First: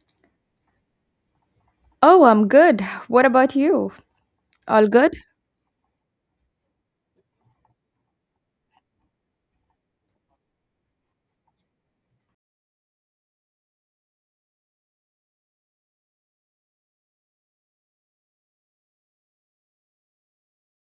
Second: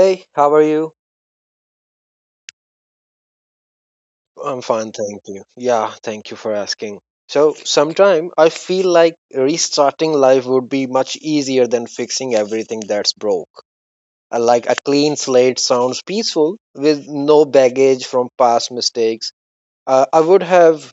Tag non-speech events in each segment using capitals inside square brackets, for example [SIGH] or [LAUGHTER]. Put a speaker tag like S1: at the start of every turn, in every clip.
S1: Hey, how are you?
S2: Oh, I'm good. What about you?
S1: I'm
S2: All
S1: fine,
S2: good?
S1: thank you. Yeah, thank you for asking. So, sometime I feel like restarting life would be much easier than fixing everything that's broke. Like a clean slate sounds peaceful with no baggage from past mistakes. I would have,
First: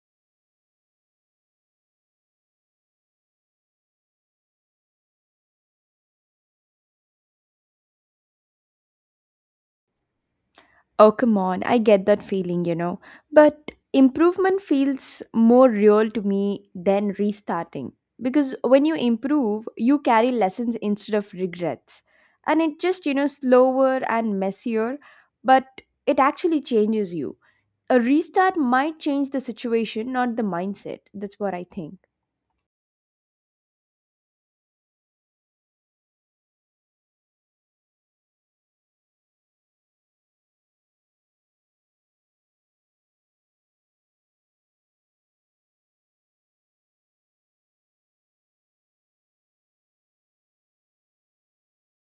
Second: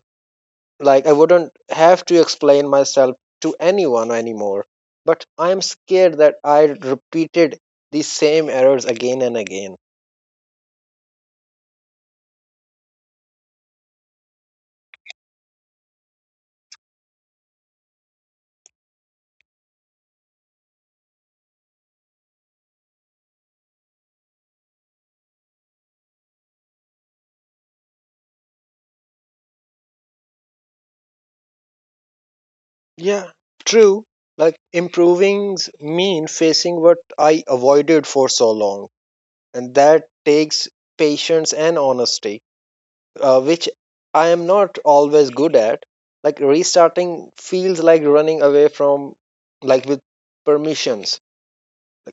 S1: like, I wouldn't have to explain myself to anyone anymore. But I'm scared that I repeated the same errors again and again.
S2: Oh, come on. I get that feeling. But improvement feels more real to me than restarting. Because when you improve, you carry lessons instead of regrets. And it just, slower and messier, but it actually changes you. A restart might change the situation, not the mindset. That's what I think.
S1: Yeah, true. Like improving mean facing what I avoided for so long, and that takes patience and honesty, which I am not always good at. Like restarting feels like running away from, like with permissions.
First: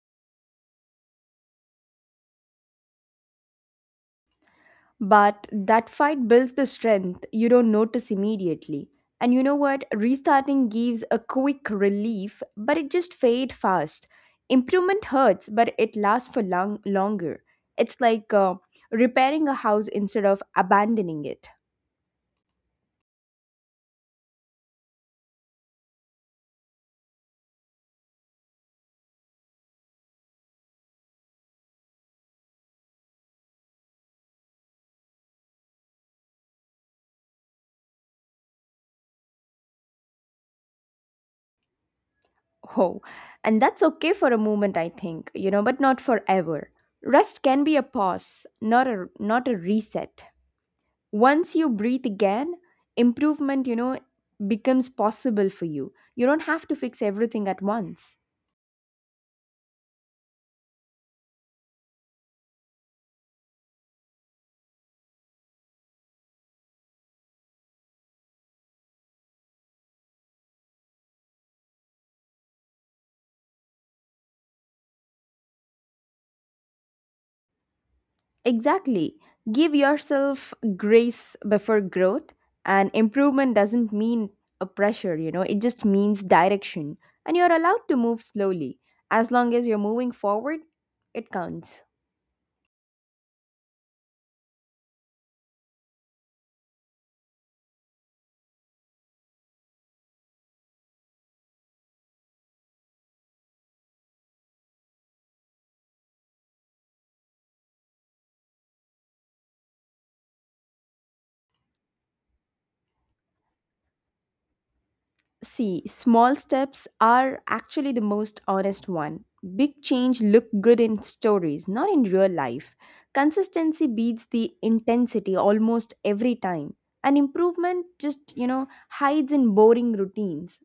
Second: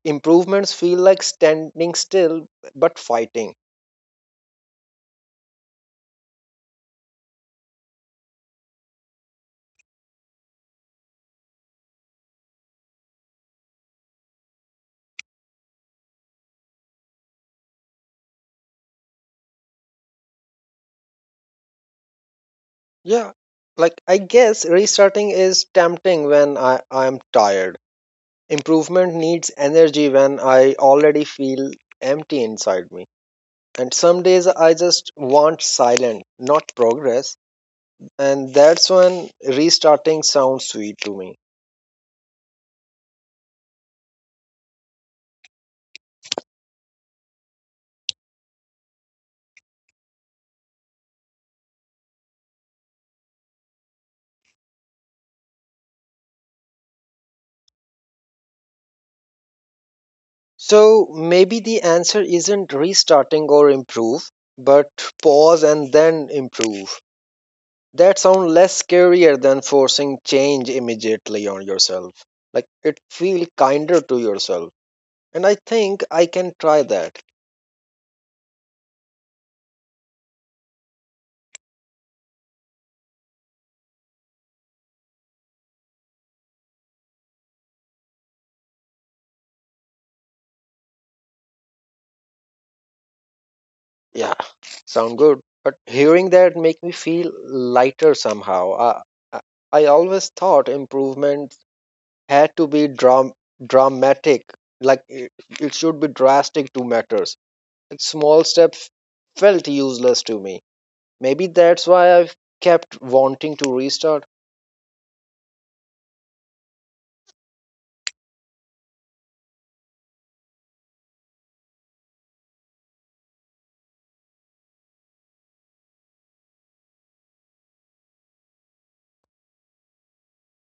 S1: Improvements feel like standing still but fighting.
S2: But that fight builds the strength you don't notice immediately. And you know what? Restarting gives a quick relief, but it just fades fast. Improvement hurts, but it lasts for long longer. It's like repairing a house instead of abandoning it.
S1: Yeah, like I guess restarting is tempting when I am tired. Improvement needs energy when I already feel empty inside me. And some days I just want silence, not progress. And that's when restarting sounds sweet to me.
S2: Oh, and that's okay for a moment, I think, but not forever. Rest can be a pause, not a reset. Once you breathe again, improvement, becomes possible for you. You don't have to fix everything at once.
S1: So maybe the answer isn't restarting or improve, but pause and then improve. That sounds less scarier than forcing change immediately on yourself. Like it feel kinder to yourself. And I think I can try that.
S2: Exactly. Give yourself grace before growth, and improvement doesn't mean a pressure, it just means direction. And you're allowed to move slowly. As long as you're moving forward, it counts.
S1: Yeah, sound good. But hearing that make me feel lighter somehow. I I always thought improvement had to be dramatic, like it should be drastic to matters. Like small steps felt useless to me. Maybe that's why I've kept wanting to restart.
S2: See, small steps are actually the most honest one. Big change look good in stories, not in real life. Consistency beats the intensity almost every time. And improvement just, hides in boring routines.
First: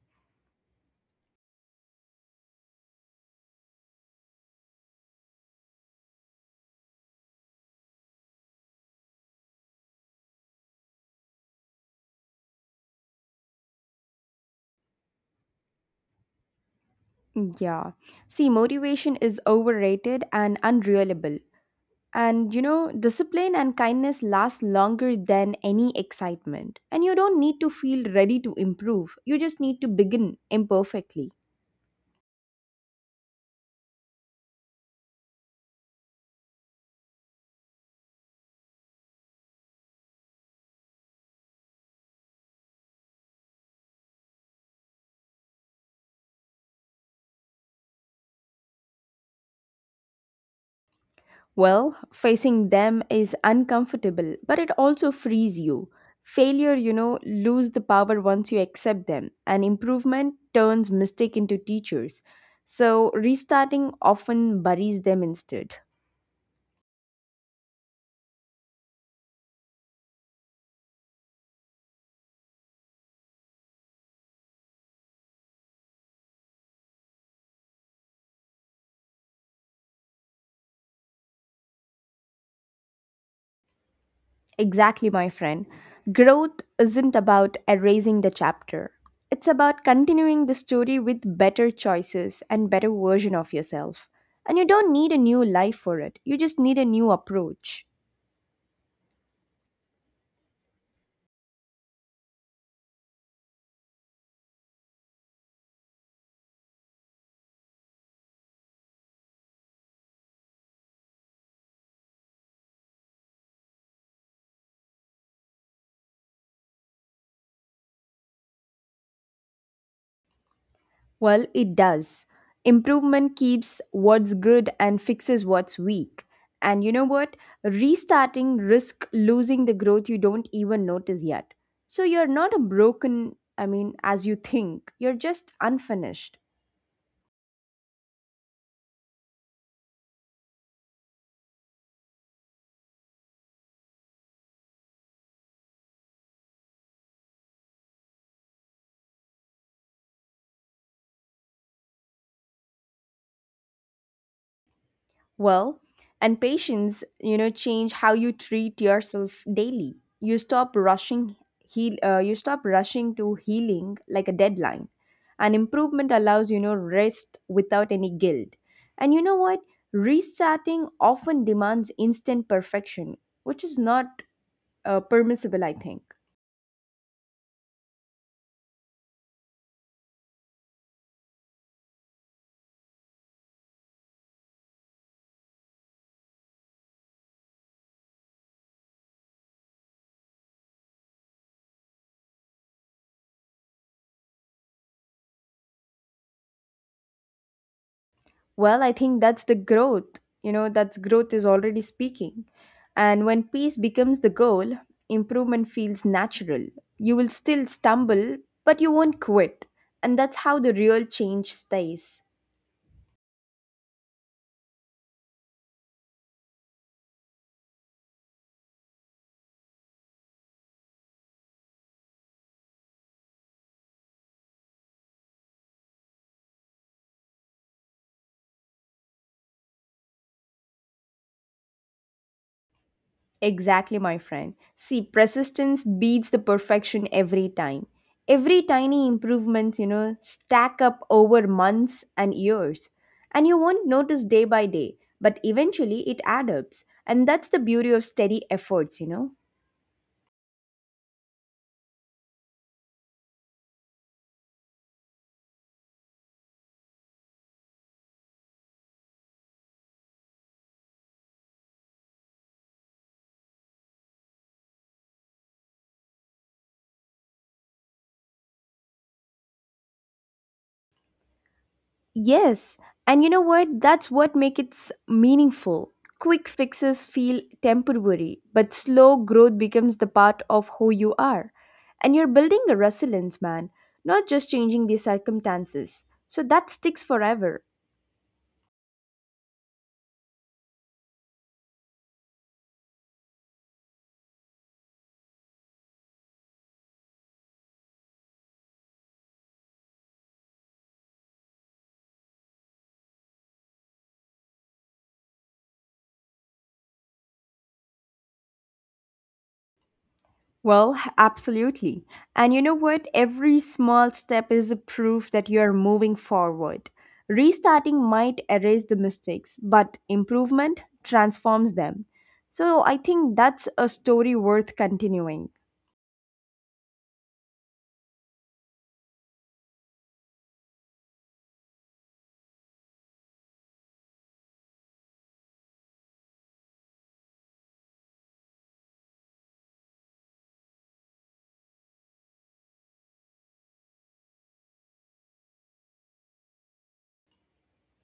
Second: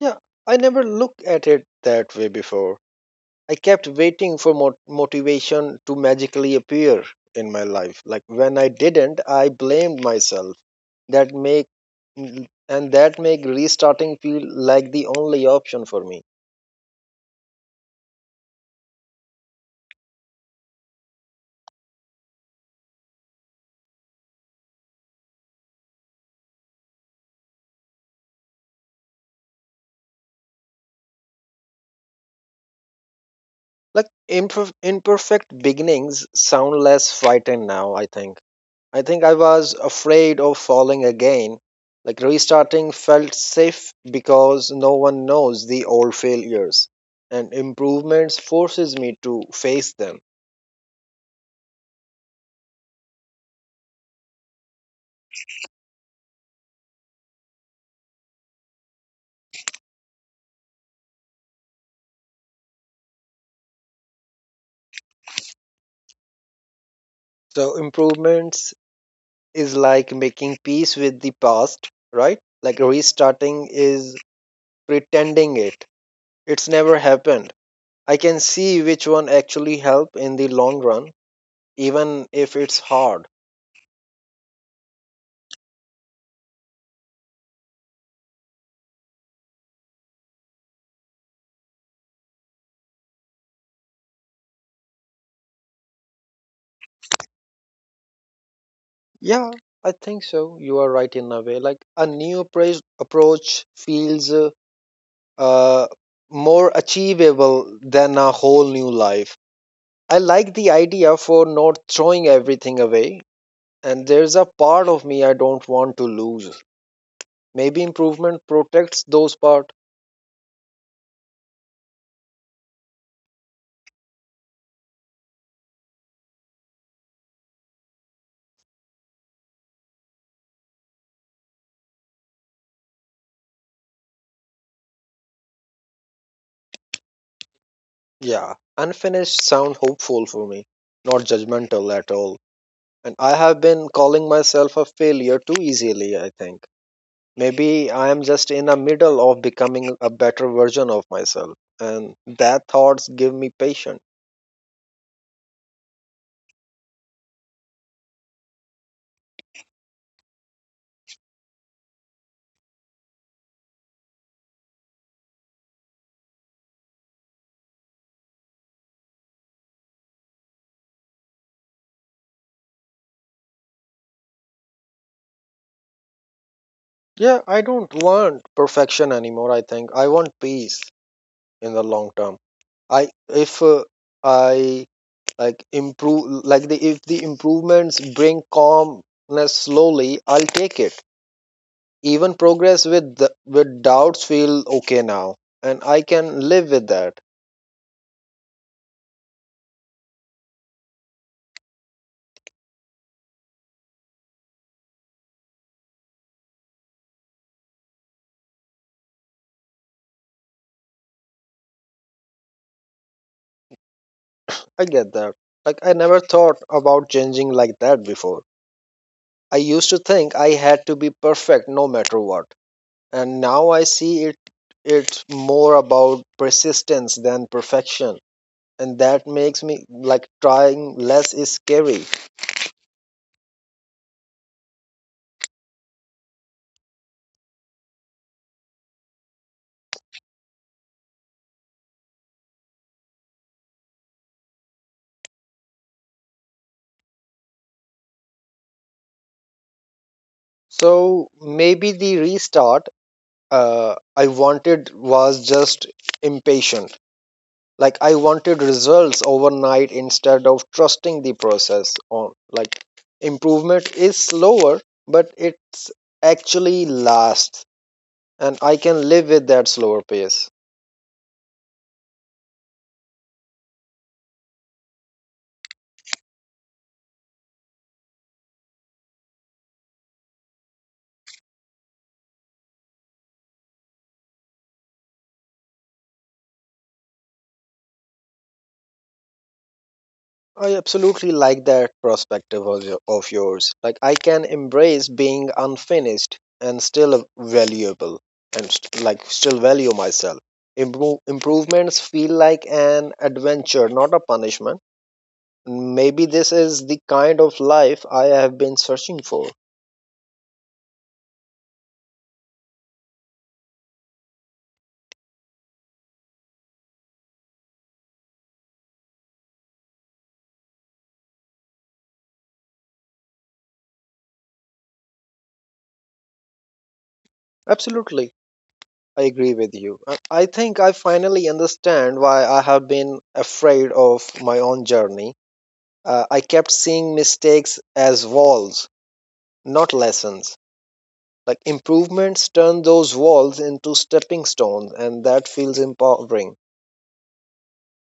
S1: Yeah, I never looked at it that way before. I kept waiting for motivation to magically appear in my life. Like when I didn't, I blamed myself. That make and that make restarting feel like the only option for me.
S2: Yeah. See, motivation is overrated and unreliable. And discipline and kindness last longer than any excitement. And you don't need to feel ready to improve. You just need to begin imperfectly.
S1: Like imperfect beginnings sound less frightened now. I think. I think I was afraid of falling again. Like restarting felt safe because no one knows the old failures, and improvements forces me to face them.
S2: Well, facing them is uncomfortable, but it also frees you. Failure, lose the power once you accept them, and improvement turns mistake into teachers. So, restarting often buries them instead.
S1: So improvements is like making peace with the past, right? Like restarting is pretending it. It's never happened. I can see which one actually help in the long run, even if it's hard.
S2: Exactly, my friend. Growth isn't about erasing the chapter. It's about continuing the story with better choices and better version of yourself. And you don't need a new life for it. You just need a new approach.
S1: Yeah, I think so. You are right in a way. Like a new approach feels uh, more achievable than a whole new life. I like the idea for not throwing everything away, and there's a part of me I don't want to lose. Maybe improvement protects those part.
S2: Well, it does. Improvement keeps what's good and fixes what's weak. And you know what? Restarting risk losing the growth you don't even notice yet. So you're not a broken, I mean, as you think. You're just unfinished.
S1: Yeah, unfinished sound hopeful for me, not judgmental at all. And I have been calling myself a failure too easily, I think. Maybe I am just in the middle of becoming a better version of myself, and that thoughts give me patience.
S2: Well, and patience, change how you treat yourself daily. You stop rushing to healing like a deadline. And improvement allows, rest without any guilt. And you know what? Restarting often demands instant perfection, which is not permissible, I think.
S1: Yeah, I don't want perfection anymore, I think. I want peace in the long term. I if I like improve, like the, if the improvements bring calmness slowly, I'll take it. Even progress with the, with doubts feel okay now, and I can live with that.
S2: Well, I think that's the growth. You know, that's growth is already speaking. And when peace becomes the goal, improvement feels natural. You will still stumble, but you won't quit. And that's how the real change stays.
S1: I get that. Like I never thought about changing like that before. I used to think I had to be perfect no matter what, and now I see it, it's more about persistence than perfection. And that makes me like trying less is scary.
S2: Exactly, my friend. See, persistence beats the perfection every time. Every tiny improvements, stack up over months and years. And you won't notice day by day, but eventually it adds up. And that's the beauty of steady efforts.
S1: So maybe the restart I wanted was just impatient. Like I wanted results overnight instead of trusting the process on, like improvement is slower, but it's actually lasts, and I can live with that slower pace.
S2: Yes, and you know what? That's what makes it meaningful. Quick fixes feel temporary, but slow growth becomes the part of who you are. And you're building a resilience, man, not just changing the circumstances. So that sticks forever.
S1: I absolutely like that perspective of, of yours. Like, I can embrace being unfinished and still valuable and like still value myself. Improvements feel like an adventure, not a punishment. Maybe this is the kind of life I have been searching for.
S2: Well, absolutely. And you know what? Every small step is a proof that you are moving forward. Restarting might erase the mistakes, but improvement transforms them. So I think that's a story worth continuing.
S1: Absolutely, I agree with you. I think I finally understand why I have been afraid of my own journey. I kept seeing mistakes as walls, not lessons. Like improvements turn those walls into stepping stones, and that feels empowering.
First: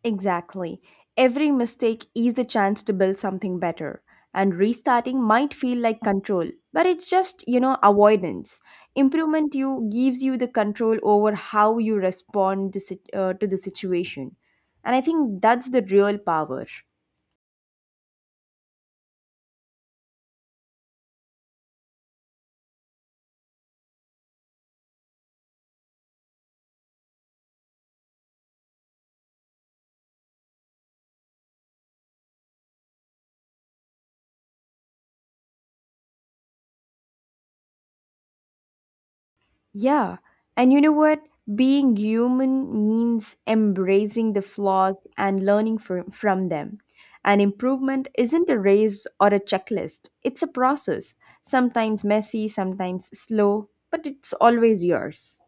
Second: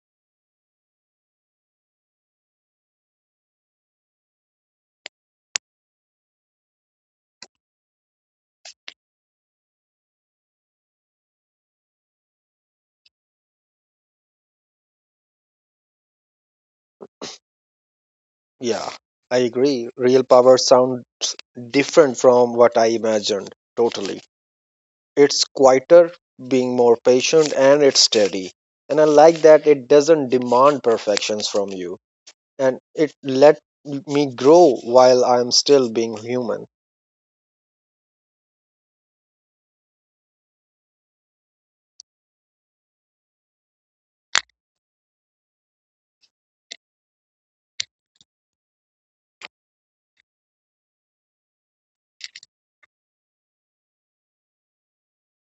S2: Exactly. Every mistake is a chance to build something better. And restarting might feel like control, but it's just, avoidance. Improvement you gives you the control over how you respond to the situation. And I think that's the real power.
S1: Yeah, I agree. Real power sound different from what I imagined. Totally, it's quieter, being more patient, and it's steady. And I like that it doesn't demand perfections from you, and it let me grow while I'm still being human.
S2: Yeah. And you know what? Being human means embracing the flaws and learning from them. And improvement isn't a race or a checklist, it's a process. Sometimes messy, sometimes slow, but it's always yours.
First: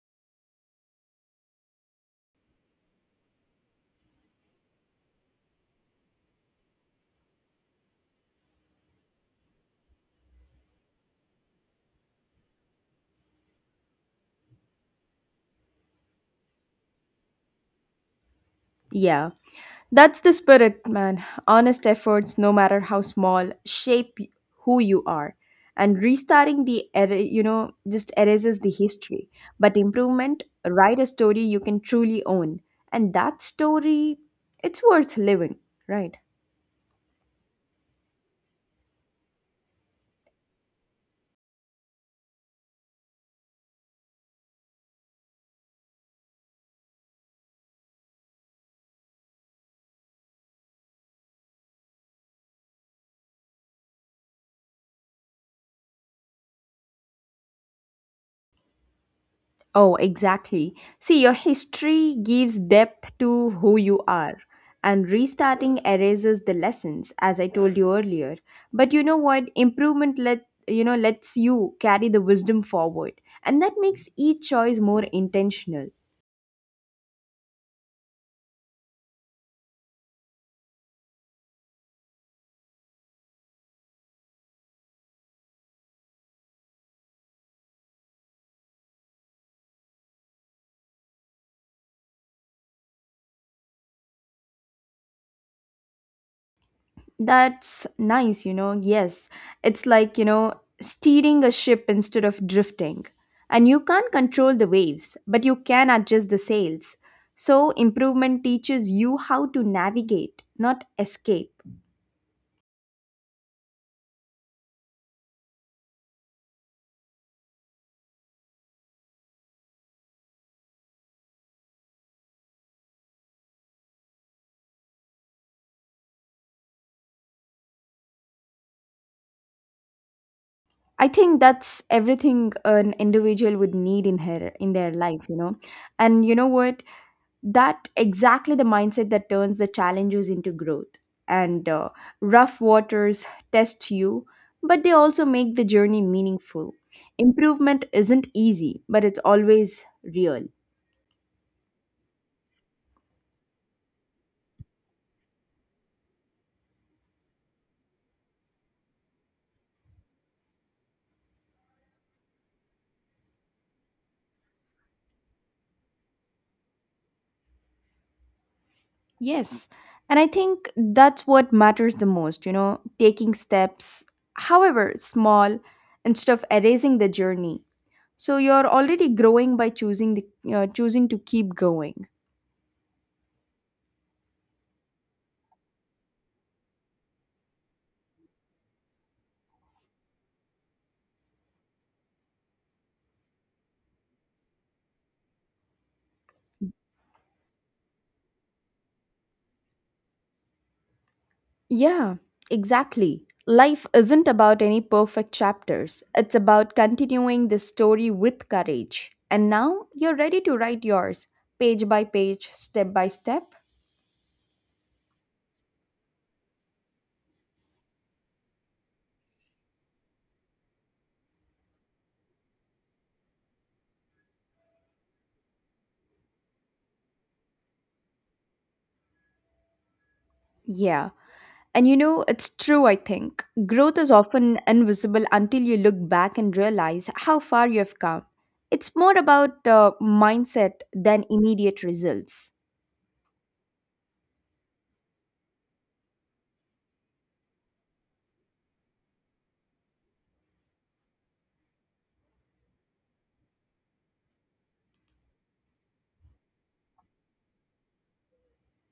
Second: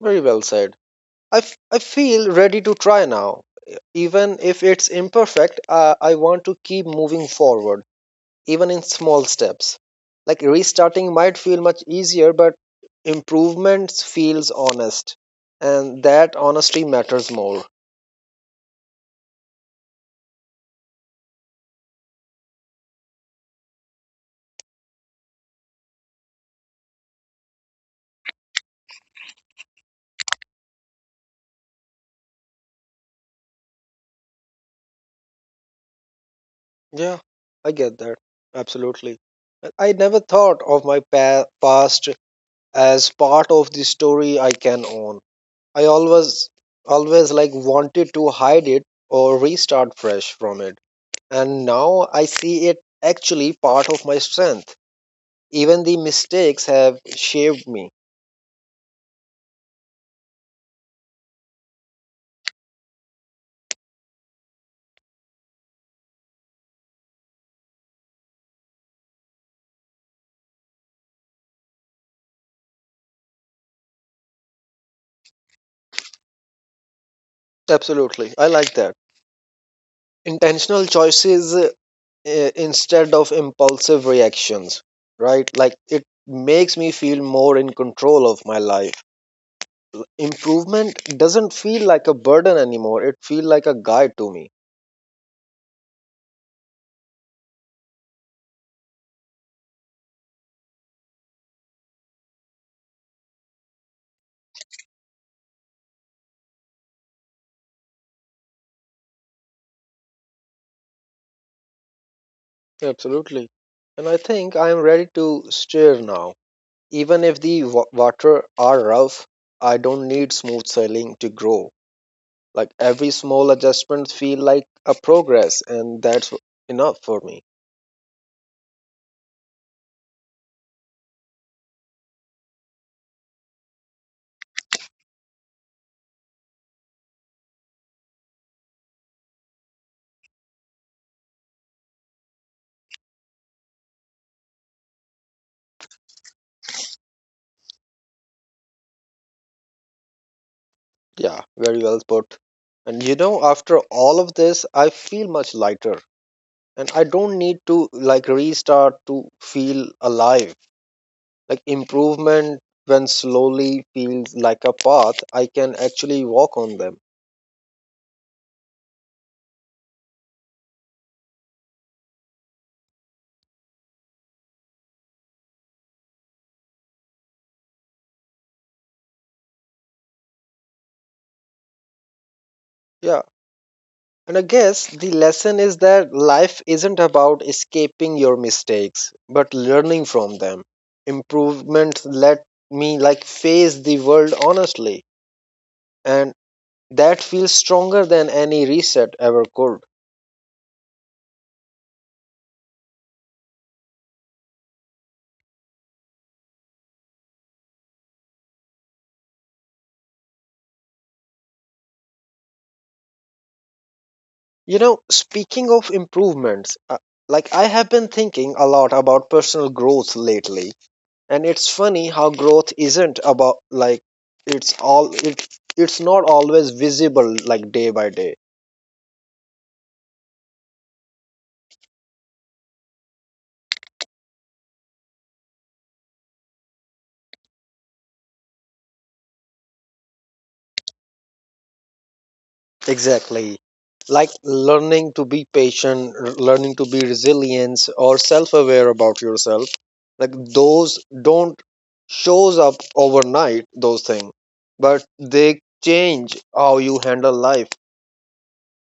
S1: Very well said. I feel ready to try now. Even if it's imperfect, I want to keep moving forward, even in small steps. Like restarting might feel much easier, but improvements feels honest. And that honesty matters more.
S2: Yeah. That's the spirit, man. Honest efforts, no matter how small, shape who you are. And restarting just erases the history. But improvement, write a story you can truly own. And that story, it's worth living, right?
S1: Yeah, I get that. Absolutely. I never thought of my past as part of the story I can own. I always, always like wanted to hide it or restart fresh from it. And now I see it actually part of my strength. Even the mistakes have shaped me.
S2: Oh, exactly. See, your history gives depth to who you are, and restarting erases the lessons, as I told you earlier. But you know what? Improvement lets you carry the wisdom forward, and that makes each choice more intentional.
S1: Absolutely. I like that. Intentional choices instead of impulsive reactions, right? Like it makes me feel more in control of my life. Improvement doesn't feel like a burden anymore. It feels like a guide to me.
S2: That's nice. Yes. It's like, steering a ship instead of drifting. And you can't control the waves, but you can adjust the sails. So, improvement teaches you how to navigate, not escape.
S1: Absolutely. And I think I am ready to steer now. Even if the water are rough, I don't need smooth sailing to grow. Like every small adjustment feel like a progress, and that's enough for me.
S2: I think that's everything an individual would need in her in their life. And you know what? That exactly the mindset that turns the challenges into growth and rough waters test you, but they also make the journey meaningful. Improvement isn't easy, but it's always real.
S1: Yeah, very well put. And you know, after all of this, I feel much lighter, and I don't need to like restart to feel alive. Like improvement, when slowly, feels like a path I can actually walk on them.
S2: Yes. And I think that's what matters the most, taking steps, however small, instead of erasing the journey. So you're already growing by choosing to keep going.
S1: Yeah. And I guess the lesson is that life isn't about escaping your mistakes, but learning from them. Improvement let me like face the world honestly, and that feels stronger than any reset ever could.
S2: Yeah, exactly. Life isn't about any perfect chapters. It's about continuing the story with courage. And now you're ready to write yours, page by page, step by step.
S1: You know, speaking of improvements, like I have been thinking a lot about personal growth lately, and it's funny how growth isn't about like, it's all, it's not always visible like day by day.
S2: Yeah. And you know, it's true, I think. Growth is often invisible until you look back and realize how far you have come. It's more about mindset than immediate results.
S1: Exactly. Like learning to be patient, learning to be resilient or self-aware about yourself. Like those don't shows up overnight those things, but they change how you handle life.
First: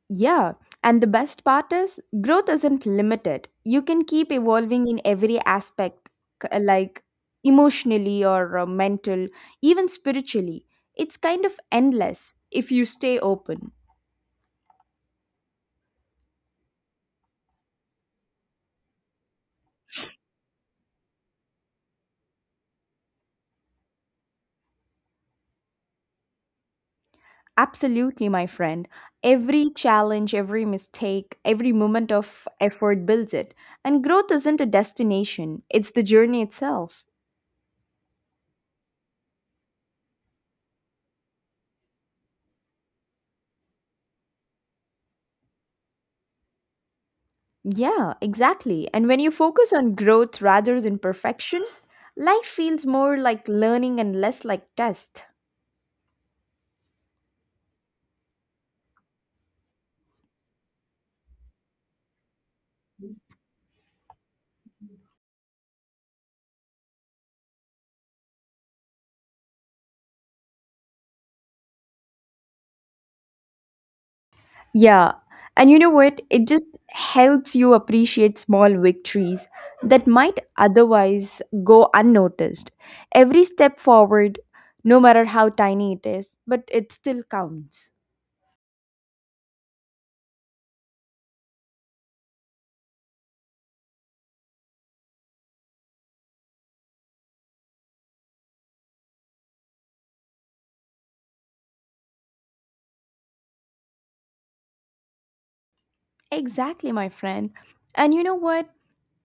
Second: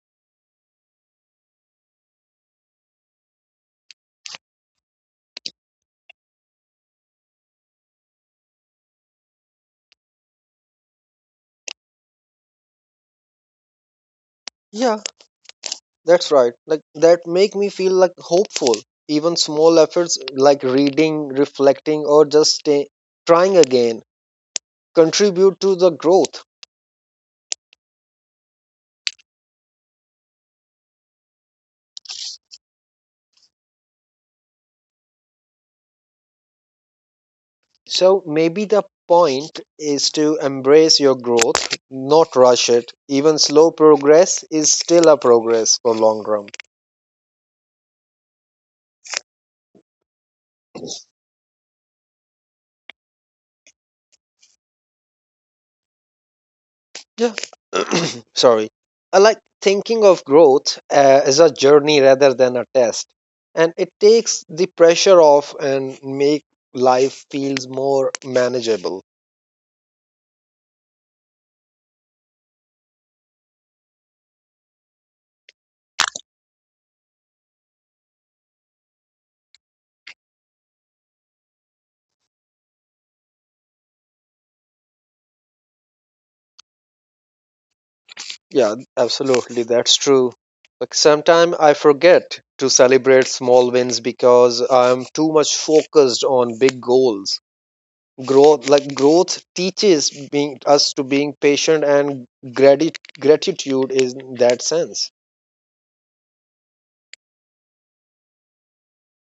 S2: Yeah, and the best part is growth isn't limited. You can keep evolving in every aspect, like emotionally or mental, even spiritually. It's kind of endless if you stay open.
S1: Yeah, that's right. Like that make me feel like hopeful. Even small efforts like reading, reflecting, or just trying again contribute to the growth.
S2: Absolutely, my friend. Every challenge, every mistake, every moment of effort builds it. And growth isn't a destination, it's the journey itself.
S1: So maybe the point is to embrace your growth, not rush it. Even slow progress is still a progress for long run.
S2: Yeah, exactly. And when you focus on growth rather than perfection, life feels more like learning and less like test.
S1: Yeah. [CLEARS THROAT] Sorry. I like thinking of growth as a journey rather than a test. And it takes the pressure off and make life feels more manageable.
S2: Yeah. And you know what? It just helps you appreciate small victories that might otherwise go unnoticed. Every step forward, no matter how tiny it is, but it still counts.
S1: Yeah, absolutely. That's true. Like sometimes I forget to celebrate small wins because I'm too much focused on big goals. Growth, like growth teaches being us to being patient and gratitude is in that sense.
S2: Exactly, my friend. And you know what?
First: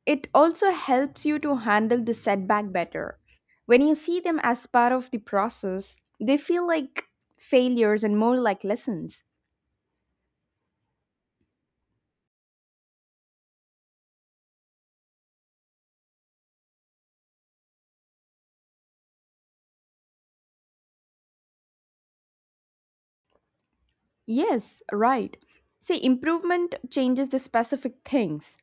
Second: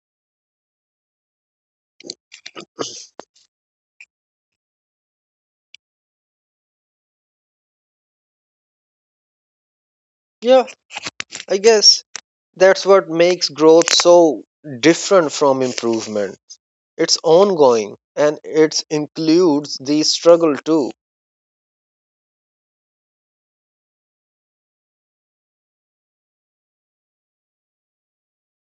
S2: It also helps you to handle the setback better. When you see them as part of the process, they feel like failures and more like lessons.
S1: Yeah, I guess that's what makes growth so different from improvement. It's ongoing and it includes the struggle too.
S2: Yes, right. See, improvement changes the specific things,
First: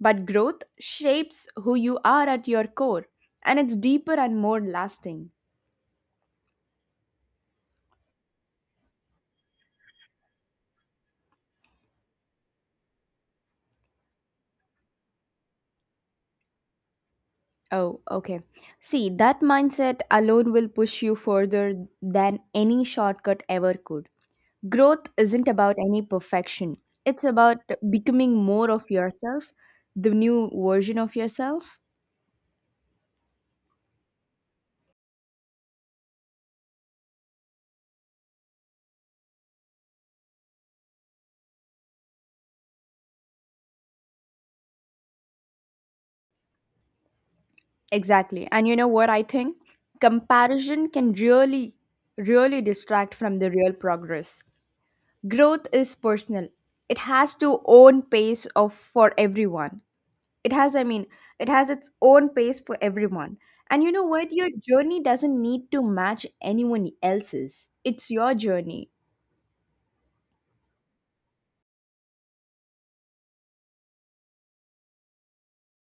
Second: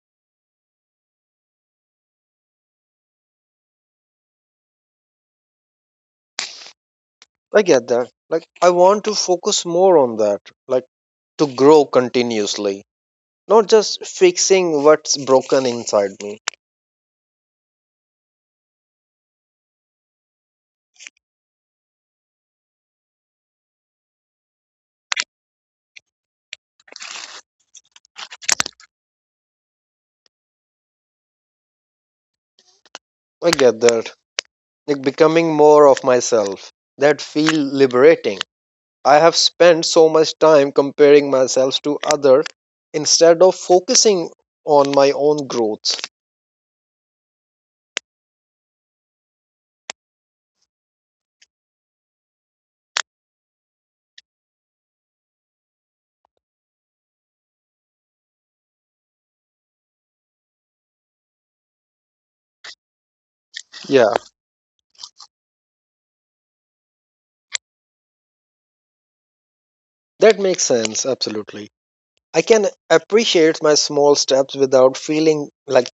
S2: but growth shapes who you are at your core, and it's deeper and more lasting.
S1: I get that. Like I want to focus more on that, like to grow continuously, not just fixing what's broken inside me.
S2: Oh, okay. See, that mindset alone will push you further than any shortcut ever could. Growth isn't about any perfection, it's about becoming more of yourself, the new version of yourself.
S1: I get that. Like becoming more of myself, that feel liberating. I have spent so much time comparing myself to other instead of focusing on my own growth.
S2: Exactly. And you know what I think? Comparison can really, really distract from the real progress. Growth is personal, it has to own pace of for everyone. It has, I mean, it has its own pace for everyone. And you know
S1: Yeah,
S2: what? Your journey doesn't need to match anyone else's. It's your journey.
S1: that makes sense absolutely. I can appreciate my small steps without feeling like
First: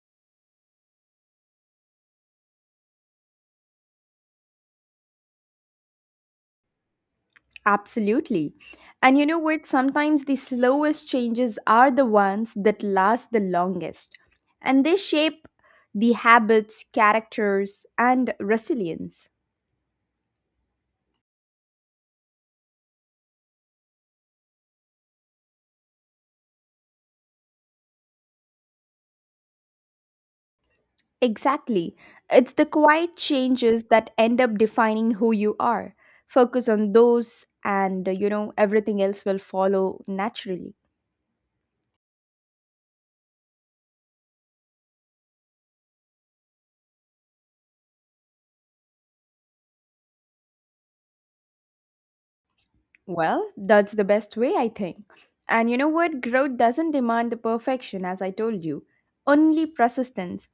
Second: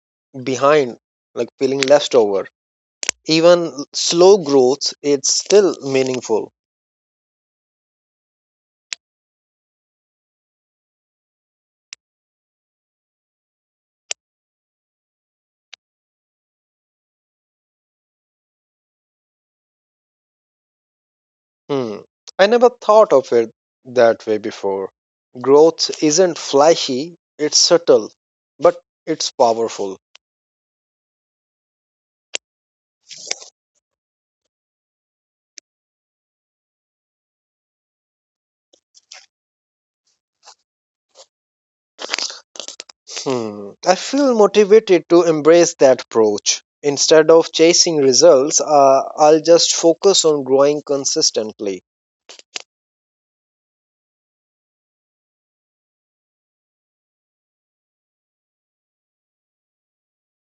S1: behind, like feeling left over. Even slow growth, it's still meaningful.
S2: Absolutely. And you know what? Sometimes the slowest changes are the ones that last the longest, and they shape the habits, characters, and resilience.
S1: Hmm. I never thought of it that way before. Growth isn't flashy, it's subtle, but it's powerful.
S2: Exactly. It's the quiet changes that end up defining who you are. Focus on those, and everything else will follow naturally.
S1: Hmm. I feel motivated to embrace that approach. Instead of chasing results, I'll just focus on growing consistently.
S2: Well, that's the best way, I think. And you know what? Growth doesn't demand the perfection, as I told you, only persistence.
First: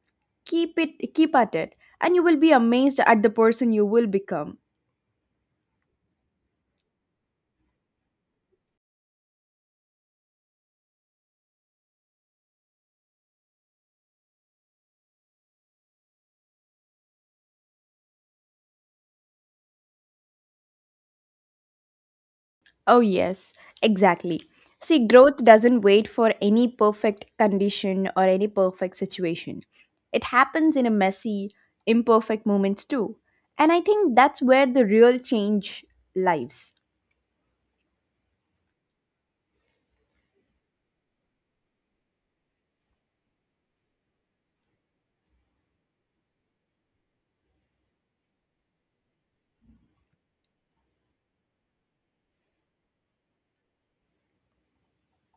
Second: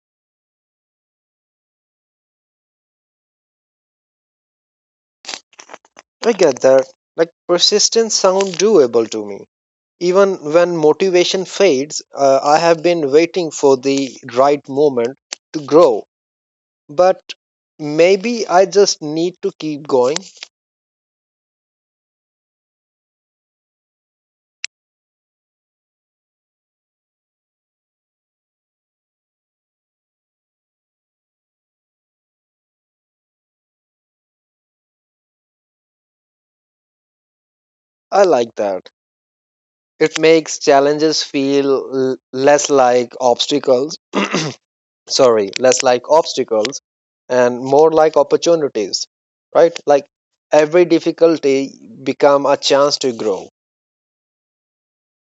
S2: Keep it, keep at it, and you will be amazed at the person you will become.
S1: I get that. Like persistence sound doable to me. Even when motivation fades, I have been waiting for the right moment to grow. But maybe I just need to keep going.
S2: Oh, yes, exactly. See, growth doesn't wait for any perfect condition or any perfect situation. It happens in a messy, imperfect moments too. And I think that's where the real change lives.
S1: I like that. It makes challenges feel less like obstacles, sorry, less like obstacles and more like opportunities, right? Like every difficulty become a chance to grow.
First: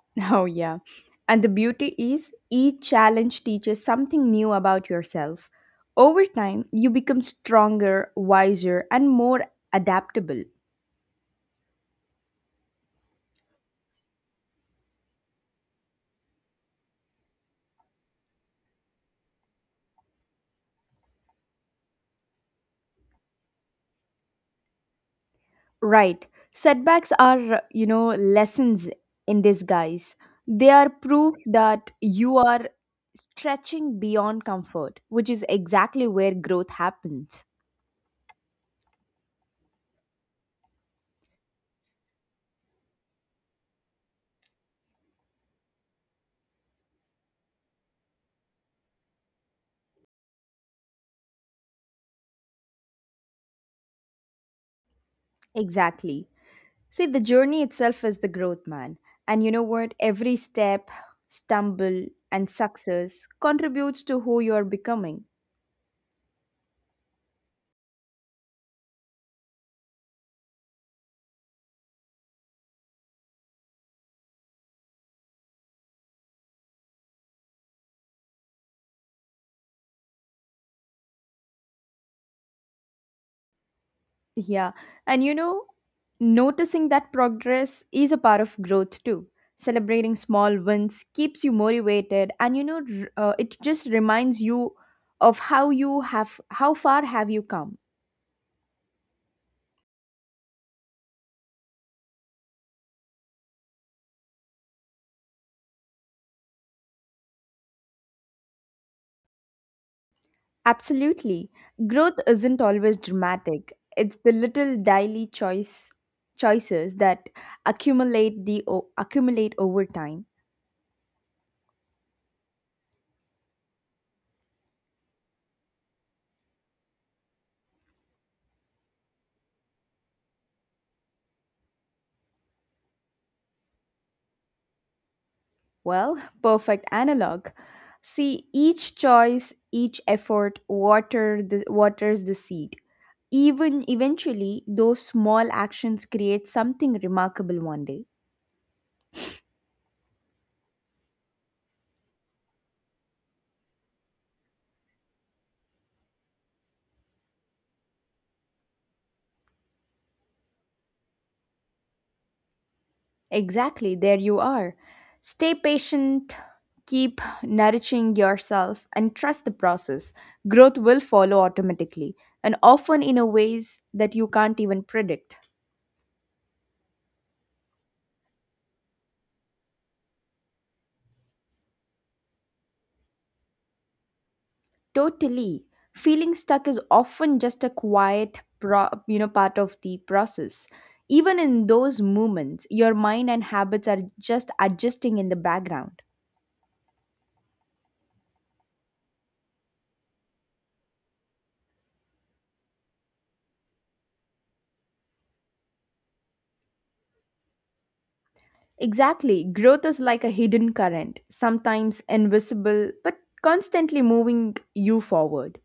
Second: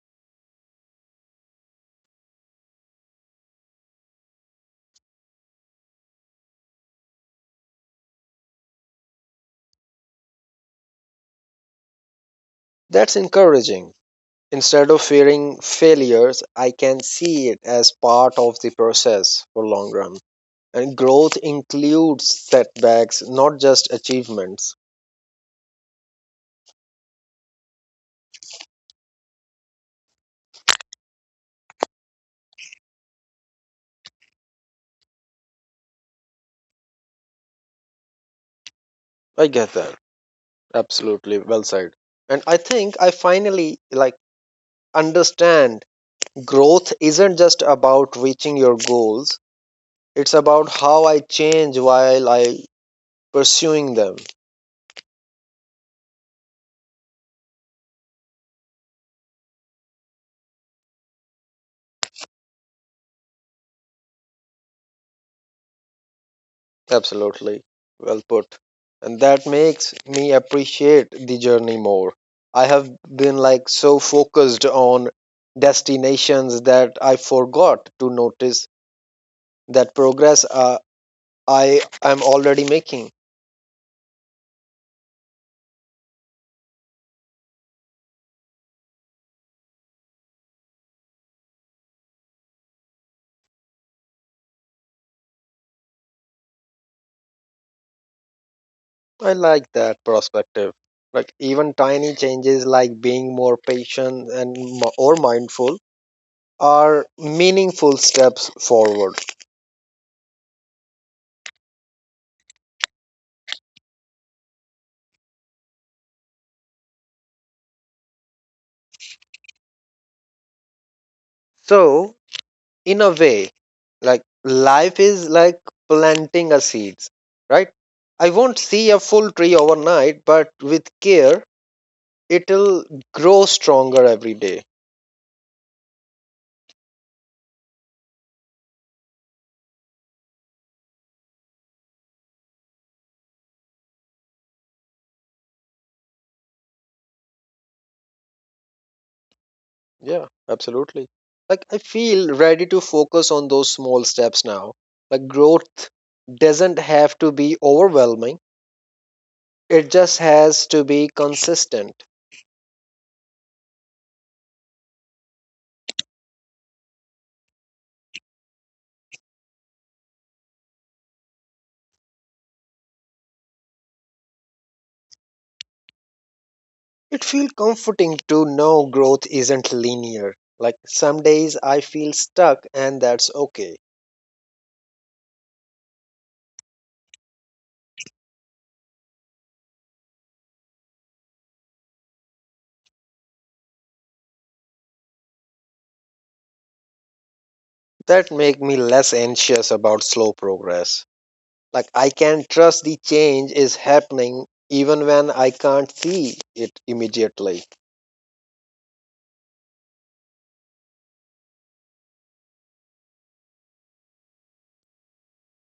S2: [LAUGHS] Oh, yeah. And the beauty is, each challenge teaches something new about yourself. Over time, you become stronger, wiser, and more adaptable.
S1: That's encouraging. Instead of fearing failures, I can see it as part of the process for long run. And growth includes setbacks, not just achievements.
S2: Right. Setbacks are, lessons in disguise. They are proof that you are stretching beyond comfort, which is exactly where growth happens.
S1: I get that. Absolutely. Well said. And I think I finally like understand growth isn't just about reaching your goals. It's about how I change while I pursuing them.
S2: Exactly. See, the journey itself is the growth, man. And you know what? Every step, stumble, and success contributes to who you are becoming.
S1: Absolutely. Well put. And that makes me appreciate the journey more. I have been like so focused on destinations that I forgot to notice that progress I am already making.
S2: Yeah. And you know, noticing that progress is a part of growth too. Celebrating small wins keeps you motivated, and it just reminds you of how far have you come.
S1: I like that perspective. Like even tiny changes like being more patient and or mindful are meaningful steps forward.
S2: Absolutely. Growth isn't always dramatic. It's the little daily choices that accumulate over time.
S1: So, in a way, like life is like planting a seeds, right? I won't see a full tree overnight, but with care, it'll grow stronger every day.
S2: Well, perfect analog. See each choice, each effort waters the seed. Even eventually, those small actions create something remarkable one day.
S1: Yeah, absolutely. Like I feel ready to focus on those small steps now. Like growth doesn't have to be overwhelming, it just has to be consistent.
S2: Exactly, there you are. Stay patient, keep nourishing yourself, and trust the process. Growth will follow automatically, and often in a ways that you can't even predict.
S1: It feels comforting to know growth isn't linear. Like some days I feel stuck, and that's okay.
S2: Totally. Feeling stuck is often just a quiet part of the process. Even in those moments, your mind and habits are just adjusting in the background.
S1: That make me less anxious about slow progress. Like I can trust the change is happening even when I can't see it immediately.
S2: Exactly. Growth is like a hidden current, sometimes invisible but constantly moving you forward.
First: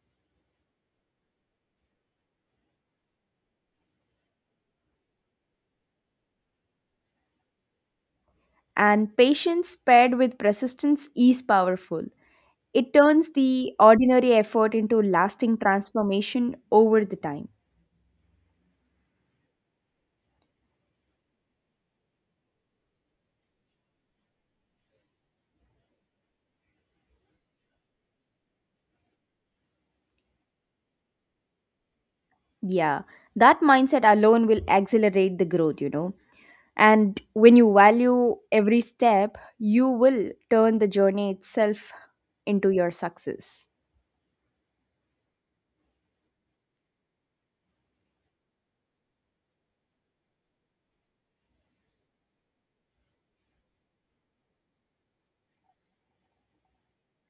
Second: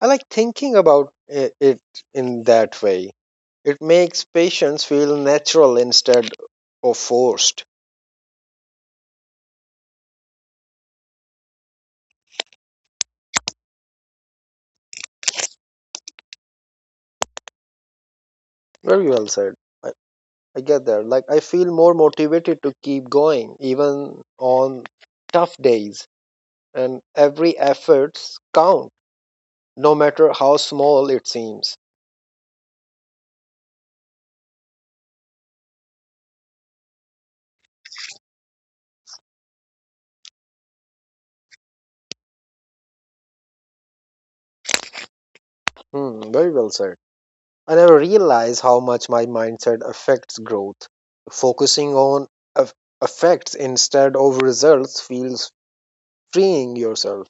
S1: I like thinking about it in that way. It makes patients feel natural instead of forced.
S2: And patience paired with persistence is powerful. It turns the ordinary effort into lasting transformation over the time.
S1: Very well said. I, I get that. Like I feel more motivated to keep going even on tough days, and every efforts count no matter how small it seems.
S2: Yeah, that mindset alone will accelerate the growth. And when you value every step, you will turn the journey itself into your success.
S1: Hmm, very well said. I never realized how much my mindset affects growth. Focusing on eff- effects instead of results feels freeing yourself.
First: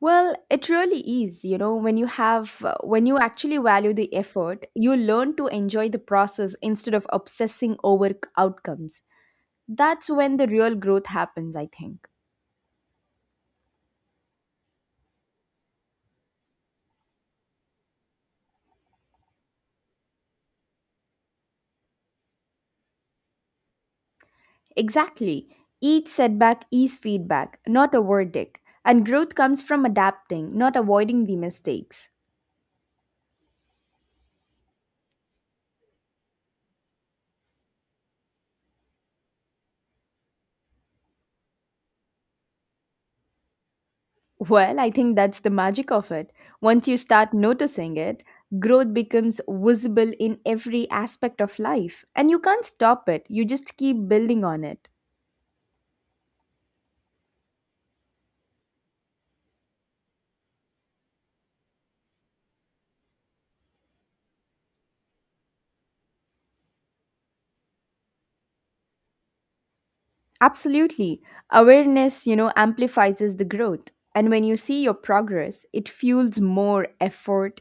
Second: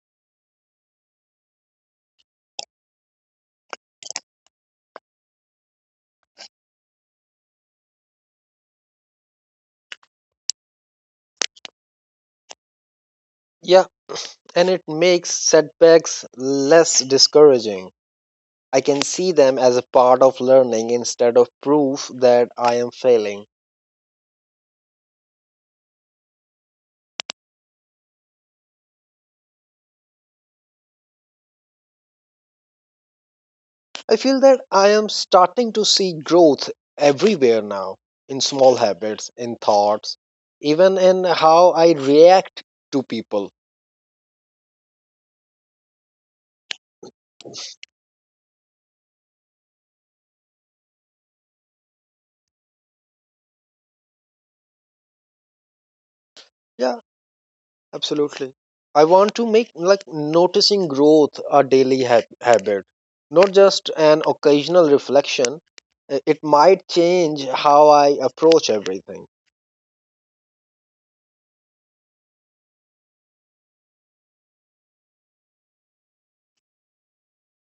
S2: Well, it really is, when you actually value the effort, you learn to enjoy the process instead of obsessing over outcomes. That's when the real growth happens, I think.
S1: Yeah, and it makes setbacks less discouraging. I can see them as a part of learning instead of proof that I am failing.
S2: Exactly. Each setback is feedback, not a verdict. And growth comes from adapting, not avoiding the mistakes.
S1: I feel that I am starting to see growth everywhere now, in small habits, in thoughts, even in how I react to people.
S2: Well, I think that's the magic of it. Once you start noticing it, growth becomes visible in every aspect of life. And you can't stop it, you just keep building on it.
S1: Yeah, absolutely. I want to make like noticing growth a daily habit, not just an occasional reflection. I- It might change how I approach everything.
S2: Absolutely. Awareness, amplifies the growth. And when you see your progress, it fuels more effort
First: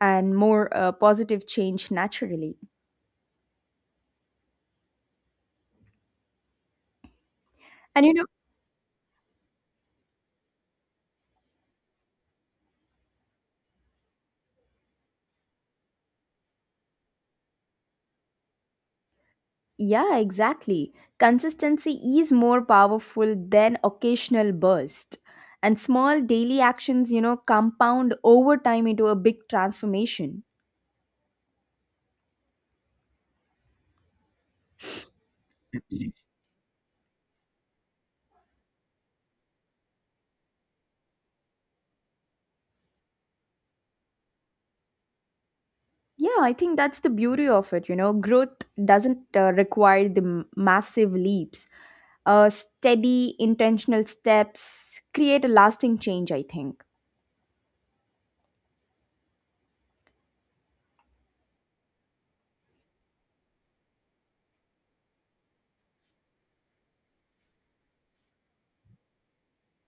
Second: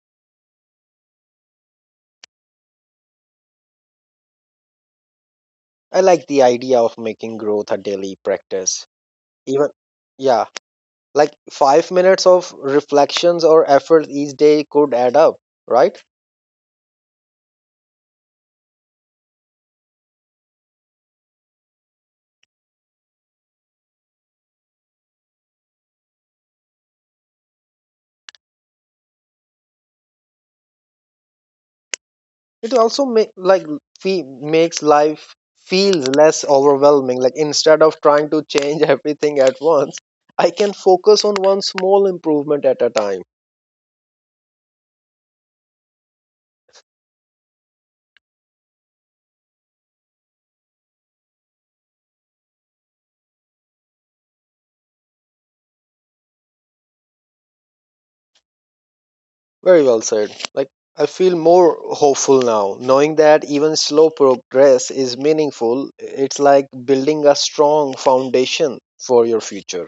S2: and more positive change naturally.
S1: I like the idea of making growth a
S2: And you
S1: daily
S2: know,
S1: practice. Even, yeah, like 5 minutes of reflections or effort each day could add up, right?
S2: Yeah, exactly. Consistency is more powerful than occasional burst. And small daily actions, compound over time into a big transformation.
S1: It also make like fe- makes life feel less overwhelming, like instead of trying to change [LAUGHS] everything at once, I can focus on one small improvement at a time.
S2: Yeah, I think that's the beauty of it. You know, growth doesn't require the massive leaps. Steady, intentional steps create a lasting change, I think.
S1: Very well said. Like I feel more hopeful now knowing that even slow progress is meaningful. It's like building a strong foundation for your future.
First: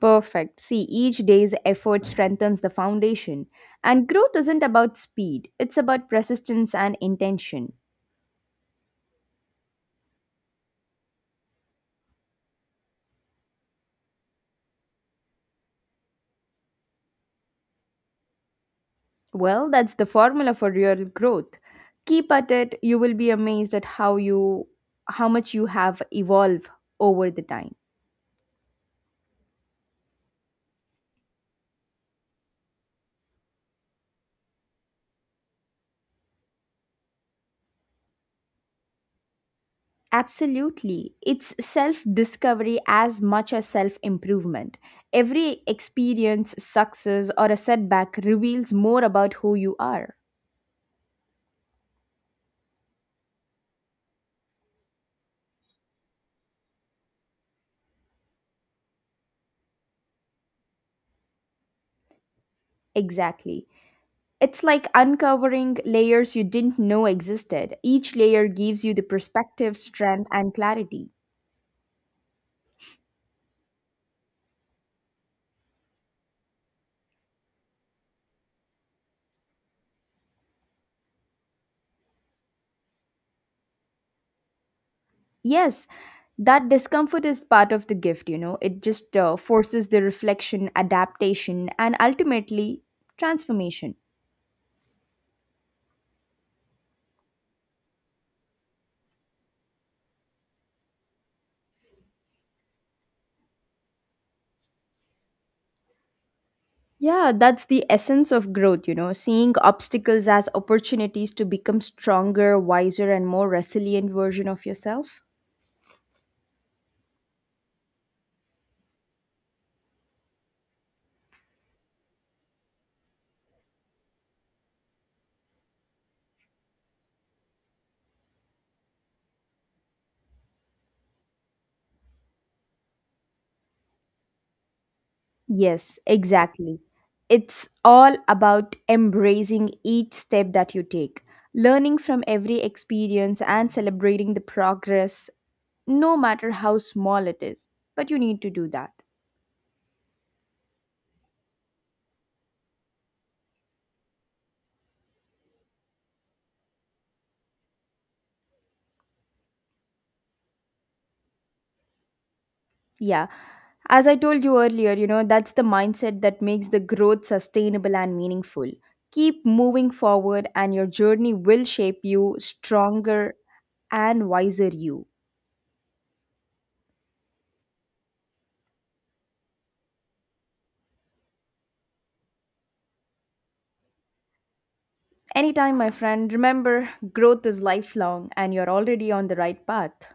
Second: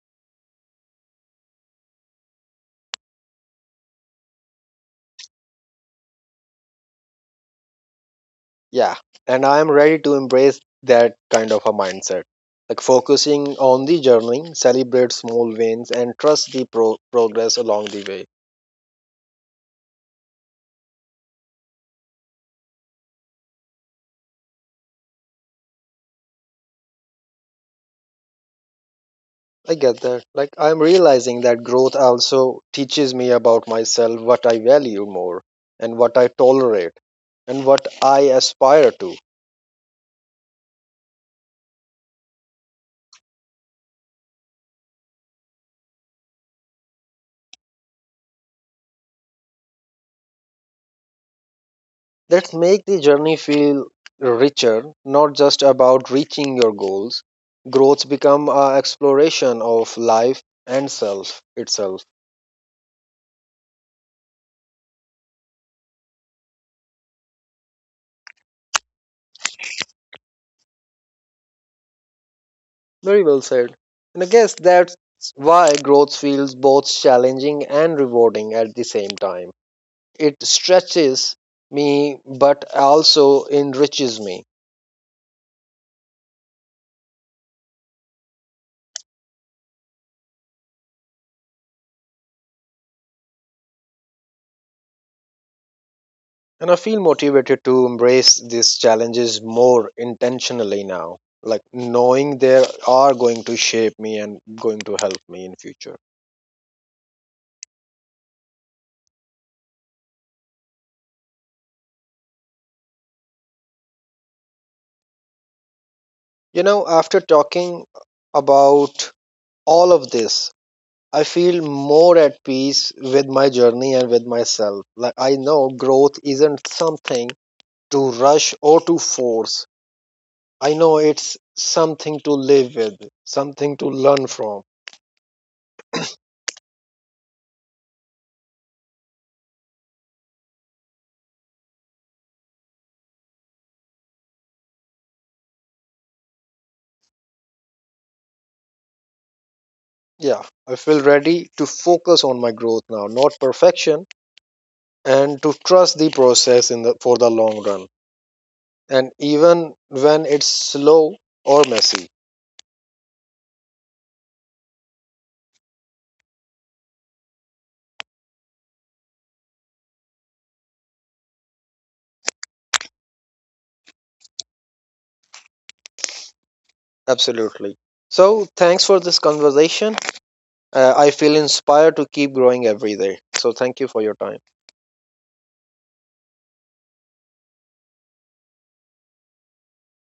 S2: Perfect. See, each day's effort strengthens the foundation. And growth isn't about speed, it's about persistence and intention.
S1: Yeah, and I'm ready to embrace that kind of a mindset. Like focusing on the journey, celebrate small wins, and trust the progress along the way.
S2: Well, that's the formula for real growth. Keep at it, you will be amazed at how much you have evolved over the time.
S1: I get that. Like, I'm realizing that growth also teaches me about myself, what I value more, and what I tolerate, and what I aspire to.
S2: Absolutely. It's self discovery as much as self improvement. Every experience, success, or a setback reveals more about who you are.
S1: That make the journey feel richer, not just about reaching your goals. Growths become a exploration of life and self itself.
S2: Exactly. It's like uncovering layers you didn't know existed. Each layer gives you the perspective, strength, and clarity.
S1: Very well said. And I guess that's why growth feels both challenging and rewarding at the same time. It stretches me, but also enriches me.
S2: Yes, that discomfort is part of the gift. It just forces the reflection, adaptation, and ultimately transformation.
S1: And I feel motivated to embrace these challenges more intentionally now. Like knowing they are going to shape me and going to help me in future.
S2: Yeah, that's the essence of growth, seeing obstacles as opportunities to become stronger, wiser, and more resilient version of yourself.
S1: You know, after talking about all of this, I feel more at peace with my journey and with myself. Like I know growth isn't something to rush or to force. I know it's something to live with, something to learn from.
S2: Yes, exactly. It's all about embracing each step that you take, learning from every experience and celebrating the progress no matter how small it is. But you need to do that.
S1: Yeah, I feel ready to focus on my growth now, not perfection, and to trust the process in the for the long run. And even when it's slow or messy.
S2: Yeah. As I told you earlier, that's the mindset that makes the growth sustainable and meaningful. Keep moving forward, and your journey will shape you stronger and wiser you.
S1: Absolutely. So, thanks for this conversation. I feel inspired to keep growing every day. So thank you for your time.
S2: Anytime, my friend, remember growth is lifelong and you're already on the right path.